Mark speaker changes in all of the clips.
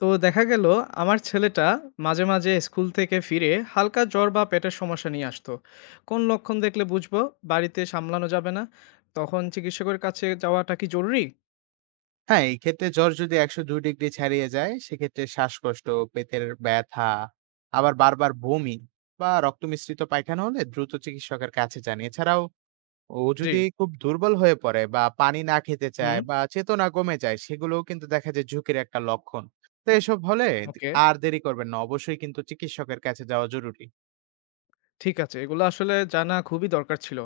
Speaker 1: তো দেখা গেল আমার ছেলেটা মাঝে মাঝে স্কুল থেকে ফিরে হালকা জ্বর বা পেটের সমস্যা নিয়ে আসতো। কোন লক্ষণ দেখলে বুঝবো বাড়িতে সামলানো যাবে না, তখন চিকিৎসকের কাছে যাওয়াটা কি জরুরি?
Speaker 2: হ্যাঁ, এই ক্ষেত্রে জ্বর যদি ১০২ ডিগ্রি ছাড়িয়ে যায়, সেক্ষেত্রে শ্বাসকষ্ট, পেটের ব্যথা, আবার বারবার বমি বা রক্ত মিশ্রিত পায়খানা হলে দ্রুত চিকিৎসকের কাছে যান। এছাড়াও ও
Speaker 1: জি।
Speaker 2: যদি খুব দুর্বল হয়ে পড়ে বা পানি না খেতে
Speaker 1: হুম।
Speaker 2: চায় বা চেতনা কমে যায়, সেগুলোও কিন্তু দেখা যায় ঝুঁকির একটা লক্ষণ। তো এসব হলে দে
Speaker 1: ওকে।
Speaker 2: আর দেরি করবেন না। অবশ্যই কিন্তু চিকিৎসকের কাছে যাওয়া জরুরি।
Speaker 1: ঠিক আছে, এগুলো আসলে জানা খুবই দরকার ছিল।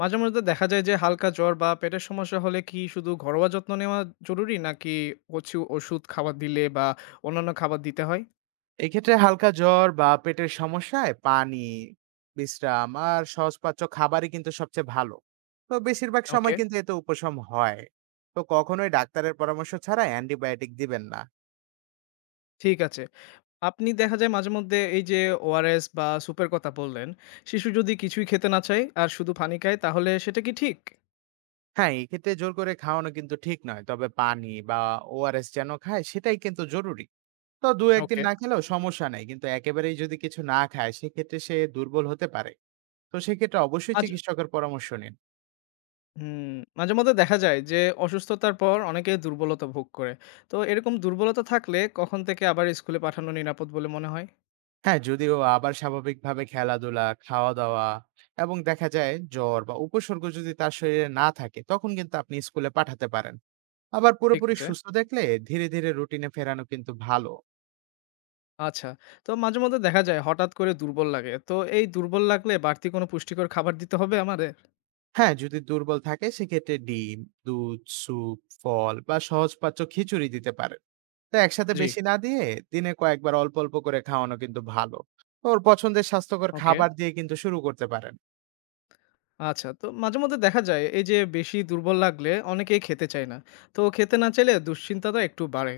Speaker 1: মাঝে মাঝে দেখা যায় যে হালকা জ্বর বা পেটের সমস্যা হলে কি শুধু ঘরোয়া যত্ন নেওয়া জরুরি, নাকি কিছু ওষুধ খাবার দিলে বা অন্যান্য খাবার দিতে হয়?
Speaker 2: এক্ষেত্রে হালকা জ্বর বা পেটের সমস্যায় পানি, বিশ্রাম আর সহজপাচ্য খাবারই কিন্তু সবচেয়ে ভালো। তো বেশিরভাগ সময়
Speaker 1: ওকে।
Speaker 2: কিন্তু এতে উপশম হয়। তো কখনোই ডাক্তারের পরামর্শ ছাড়া অ্যান্টিবায়োটিক দিবেন না।
Speaker 1: ঠিক আছে। আপনি দেখা যায় মাঝেমধ্যে এই যে ওআরএস বা সুপের কথা বললেন, শিশু যদি কিছুই খেতে না চায় আর শুধু পানি খায় তাহলে সেটা কি ঠিক?
Speaker 2: হ্যাঁ, এক্ষেত্রে জোর করে খাওয়ানো কিন্তু ঠিক নয়। তবে পানি বা ওআরএস যেন খায় সেটাই কিন্তু জরুরি। তো ২-১ দিন
Speaker 1: ওকে।
Speaker 2: না খেলেও সমস্যা নেই। কিন্তু একেবারেই যদি কিছু না খায় সেক্ষেত্রে সে দুর্বল হতে পারে। তো সেক্ষেত্রে অবশ্যই
Speaker 1: আজ
Speaker 2: চিকিৎসকের পরামর্শ নিন।
Speaker 1: হুম, মাঝেমধ্যে দেখা যায় যে অসুস্থতার পর অনেকে দুর্বলতা ভোগ করে। তো এরকম দুর্বলতা থাকলে কখন থেকে আবার স্কুলে পাঠানো নিরাপদ বলে মনে হয়?
Speaker 2: হ্যাঁ, যদিও আবার স্বাভাবিকভাবে খেলাধুলা, খাওয়া-দাওয়া এবং দেখা যায় জ্বর বা উপসর্গ যদি তার শরীরে না থাকে, তখন কিন্তু আপনি স্কুলে পাঠাতে পারেন। আবার
Speaker 1: ঠিক
Speaker 2: পুরোপুরি
Speaker 1: আছে।
Speaker 2: সুস্থ দেখলে ধীরে, ধীরে রুটিনে ফেরানো কিন্তু ভালো।
Speaker 1: আচ্ছা। তো মাঝেমধ্যে দেখা যায় হঠাৎ করে দুর্বল লাগে। তো এই দুর্বল লাগলে বাড়তি কোনো পুষ্টিকর খাবার দিতে হবে আমাদের?
Speaker 2: হ্যাঁ, যদি দুর্বল থাকে সেক্ষেত্রে ডিম, দুধ, স্যুপ, ফল বা সহজপাচ্য খিচুড়ি দিতে পারেন। তো একসাথে
Speaker 1: জি।
Speaker 2: বেশি না দিয়ে দিনে কয়েকবার অল্প, অল্প করে খাওয়ানো কিন্তু ভালো। ওর পছন্দের স্বাস্থ্যকর
Speaker 1: ওকে।
Speaker 2: খাবার দিয়ে কিন্তু শুরু করতে পারেন।
Speaker 1: আচ্ছা, তো মাঝেমধ্যে দেখা যায় এই যে বেশি দুর্বল লাগলে অনেকেই খেতে চায় না। তো খেতে না চাইলে দুশ্চিন্তাটা একটু বাড়ে।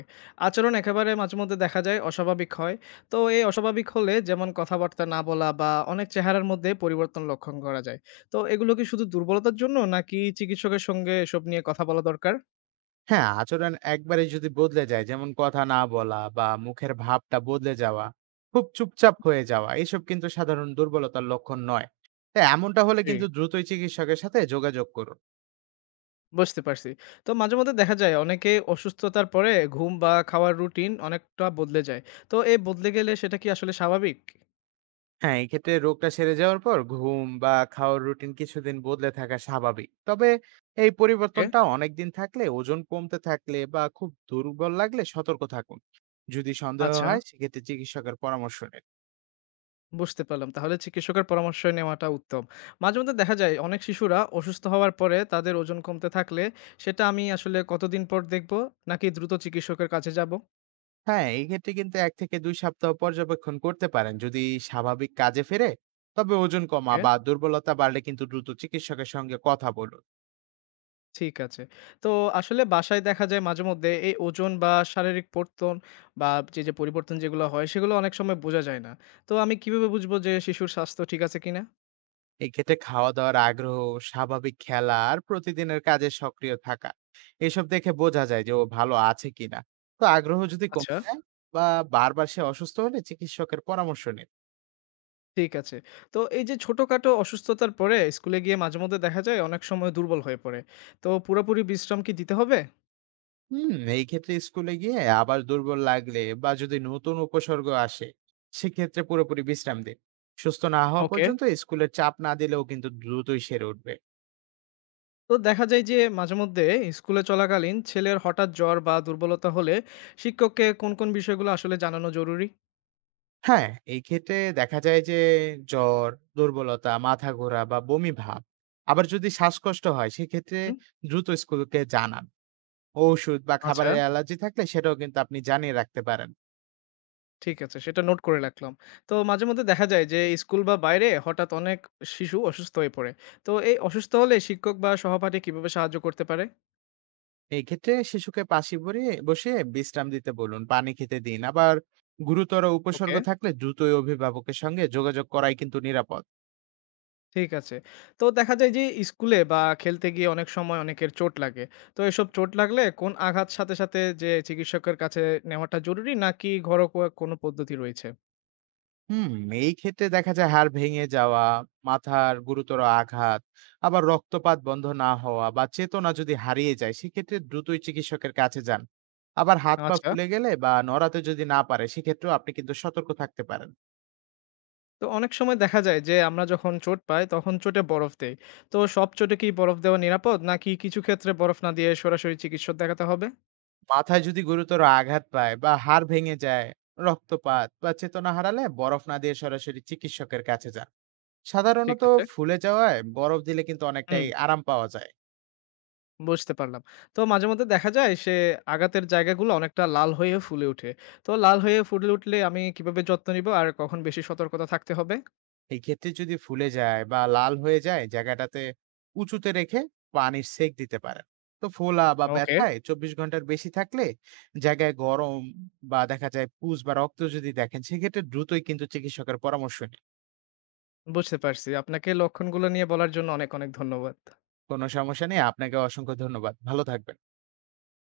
Speaker 1: আচরণ একেবারে মাঝেমধ্যে দেখা যায় অস্বাভাবিক হয়। তো এই অস্বাভাবিক হলে যেমন কথাবার্তা না বলা বা অনেক চেহারার মধ্যে পরিবর্তন লক্ষণ করা যায়। তো এগুলো কি শুধু দুর্বলতার জন্য নাকি চিকিৎসকের সঙ্গে এসব নিয়ে কথা বলা দরকার?
Speaker 2: হ্যাঁ, আচরণ একবারেই যদি বদলে যায়, যেমন কথা না বলা বা মুখের ভাবটা বদলে যাওয়া, খুব চুপচাপ হয়ে যাওয়া, এসব কিন্তু সাধারণ দুর্বলতার লক্ষণ নয়। তাই এমনটা হলে
Speaker 1: জি।
Speaker 2: কিন্তু দ্রুতই চিকিৎসকের সাথে যোগাযোগ করুন।
Speaker 1: বুঝতে পারছি। তো মাঝেমধ্যে দেখা যায় অনেকে অসুস্থতার পরে ঘুম বা খাওয়ার রুটিন অনেকটা বদলে যায়। তো এ বদলে গেলে সেটা কি আসলে স্বাভাবিক?
Speaker 2: হ্যাঁ, এক্ষেত্রে রোগটা সেরে যাওয়ার পর ঘুম বা খাওয়ার রুটিন কিছুদিন বদলে থাকা স্বাভাবিক। তবে এই
Speaker 1: এ
Speaker 2: পরিবর্তনটা অনেকদিন থাকলে, ওজন কমতে থাকলে বা খুব দুর্বল লাগলে সতর্ক থাকুন। যদি সন্দেহ
Speaker 1: আচ্ছা।
Speaker 2: হয়, সেক্ষেত্রে চিকিৎসকের পরামর্শ নিন।
Speaker 1: বুঝতে পারলাম। তাহলে চিকিৎসকের পরামর্শ নেওয়াটা উত্তম। মাঝেমধ্যে দেখা যায় অনেক শিশুরা অসুস্থ হওয়ার পরে তাদের ওজন কমতে থাকলে সেটা আমি আসলে কতদিন পর দেখব, নাকি দ্রুত চিকিৎসকের কাছে যাব?
Speaker 2: হ্যাঁ, এই ক্ষেত্রে কিন্তু ১ থেকে ২ সপ্তাহ পর্যবেক্ষণ করতে পারেন। যদি স্বাভাবিক কাজে ফেরে, তবে ওজন কমা
Speaker 1: ওকে।
Speaker 2: বা দুর্বলতা বাড়লে কিন্তু দ্রুত চিকিৎসকের সঙ্গে কথা বলুন।
Speaker 1: ঠিক আছে। তো আসলে বাসায় দেখা যায় মাঝেমধ্যে এই ওজন বা শারীরিক পর্তন বা যে পরিবর্তন যেগুলো হয় সেগুলো অনেক সময় বোঝা যায় না। তো আমি কিভাবে বুঝবো যে শিশুর স্বাস্থ্য ঠিক আছে কিনা?
Speaker 2: এক্ষেত্রে খাওয়া-দাওয়ার আগ্রহ, স্বাভাবিক খেলা আর প্রতিদিনের কাজে সক্রিয় থাকা। এসব দেখে বোঝা যায় যে ও ভালো আছে কিনা। তো আগ্রহ যদি কমে
Speaker 1: আচ্ছা।
Speaker 2: যায় বা বারবার সে অসুস্থ হলে চিকিৎসকের পরামর্শ নিন।
Speaker 1: ঠিক আছে। তো এই যে ছোটখাটো অসুস্থতার পরে স্কুলে গিয়ে মাঝেমধ্যে দেখা যায় অনেক সময় দুর্বল হয়ে পড়ে। তো পুরোপুরি বিশ্রাম কি দিতে হবে?
Speaker 2: হুম, এই ক্ষেত্রে স্কুলে গিয়ে আবার দুর্বল লাগলে বা যদি নতুন উপসর্গ আসে সেক্ষেত্রে পুরোপুরি বিশ্রাম দিন। সুস্থ না হওয়া
Speaker 1: ওকে।
Speaker 2: পর্যন্ত স্কুলের চাপ না দিলেও কিন্তু দ্রুতই সেরে উঠবে।
Speaker 1: তো দেখা যায় যে মাঝেমধ্যে স্কুলে চলাকালীন ছেলের হঠাৎ জ্বর বা দুর্বলতা হলে শিক্ষককে কোন বিষয়গুলো আসলে জানানো জরুরি?
Speaker 2: হ্যাঁ, এই ক্ষেত্রে দেখা যায় যে জ্বর, দুর্বলতা, মাথা ঘোরা বা বমি ভাব, আবার যদি শ্বাসকষ্ট হয় সেক্ষেত্রে
Speaker 1: হুম?
Speaker 2: দ্রুত স্কুলকে জানান। ঔষধ বা
Speaker 1: আচ্ছা।
Speaker 2: খাবারের অ্যালার্জি থাকলে সেটাও কিন্তু আপনি জানিয়ে রাখতে পারেন।
Speaker 1: ঠিক আছে, সেটা নোট করে রাখলাম। তো মাঝেমধ্যে দেখা যায় যে স্কুল বা বাইরে হঠাৎ অনেক শিশু অসুস্থ হয়ে পড়ে। তো এই অসুস্থ হলে শিক্ষক বা সহপাঠী কিভাবে সাহায্য করতে পারে?
Speaker 2: এক্ষেত্রে শিশুকে পাশে বরে বসে বিশ্রাম দিতে বলুন, পানি খেতে দিন। আবার গুরুতর উপসর্গ
Speaker 1: ওকে।
Speaker 2: থাকলে দ্রুতই অভিভাবকের সঙ্গে যোগাযোগ করাই কিন্তু নিরাপদ।
Speaker 1: ঠিক আছে। তো দেখা যায় যে স্কুলে বা খেলতে গিয়ে অনেক সময় অনেকের চোট লাগে। তো এসব চোট লাগলে কোন আঘাত সাথে সাথে যে চিকিৎসকের কাছে নেওয়াটা জরুরি নাকি ঘরোয়া কোনো পদ্ধতি রয়েছে?
Speaker 2: হুম, এই ক্ষেত্রে দেখা যায় হাড় ভেঙে যাওয়া, মাথার গুরুতর আঘাত, আবার রক্তপাত বন্ধ না হওয়া বা চেতনা যদি হারিয়ে যায় সেক্ষেত্রে দ্রুতই চিকিৎসকের কাছে যান। আবার হাত পা
Speaker 1: আচ্ছা।
Speaker 2: ফুলে গেলে বা নড়াতে যদি না পারে সেক্ষেত্রেও আপনি কিন্তু সতর্ক থাকতে পারেন।
Speaker 1: তো অনেক সময় দেখা যায় যে আমরা যখন চোট পাই তখন চোটে বরফ দেই। তো সব চোটে কি বরফ দেওয়া নিরাপদ নাকি কিছু ক্ষেত্রে বরফ না দিয়ে সরাসরি চিকিৎসক দেখাতে হবে?
Speaker 2: মাথায় যদি গুরুতর আঘাত পায় বা হাড় ভেঙে যায়, রক্তপাত বা চেতনা হারালে বরফ না দিয়ে সরাসরি চিকিৎসকের কাছে যান।
Speaker 1: ঠিক
Speaker 2: সাধারণত
Speaker 1: আছে।
Speaker 2: ফুলে যাওয়ায় বরফ দিলে কিন্তু অনেকটাই
Speaker 1: হুম।
Speaker 2: আরাম পাওয়া যায়।
Speaker 1: বুঝতে পারলাম। তো মাঝেমধ্যে দেখা যায় সে আঘাতের জায়গাগুলো অনেকটা লাল হয়ে ফুলে উঠে। তো লাল হয়ে ফুলে উঠলে আমি কিভাবে যত্ন নিব আর কখন বেশি সতর্কতা থাকতে হবে?
Speaker 2: এই ক্ষেত্রে যদি ফুলে যায় বা লাল হয়ে যায় জায়গাটাতে উঁচুতে রেখে পানির সেক দিতে পারেন। তো ফোলা বা
Speaker 1: ওকে।
Speaker 2: ব্যথায় ২৪ ঘন্টার বেশি থাকলে জায়গায় গরম বা দেখা যায় পুজ বা রক্ত যদি দেখেন সেক্ষেত্রে দ্রুতই কিন্তু চিকিৎসকের পরামর্শ নিন।
Speaker 1: বুঝতে পারছি। আপনাকে লক্ষণগুলো নিয়ে বলার জন্য অনেক অনেক ধন্যবাদ।
Speaker 2: কোনো সমস্যা নেই। আপনাকে অসংখ্য ধন্যবাদ। ভালো থাকবেন।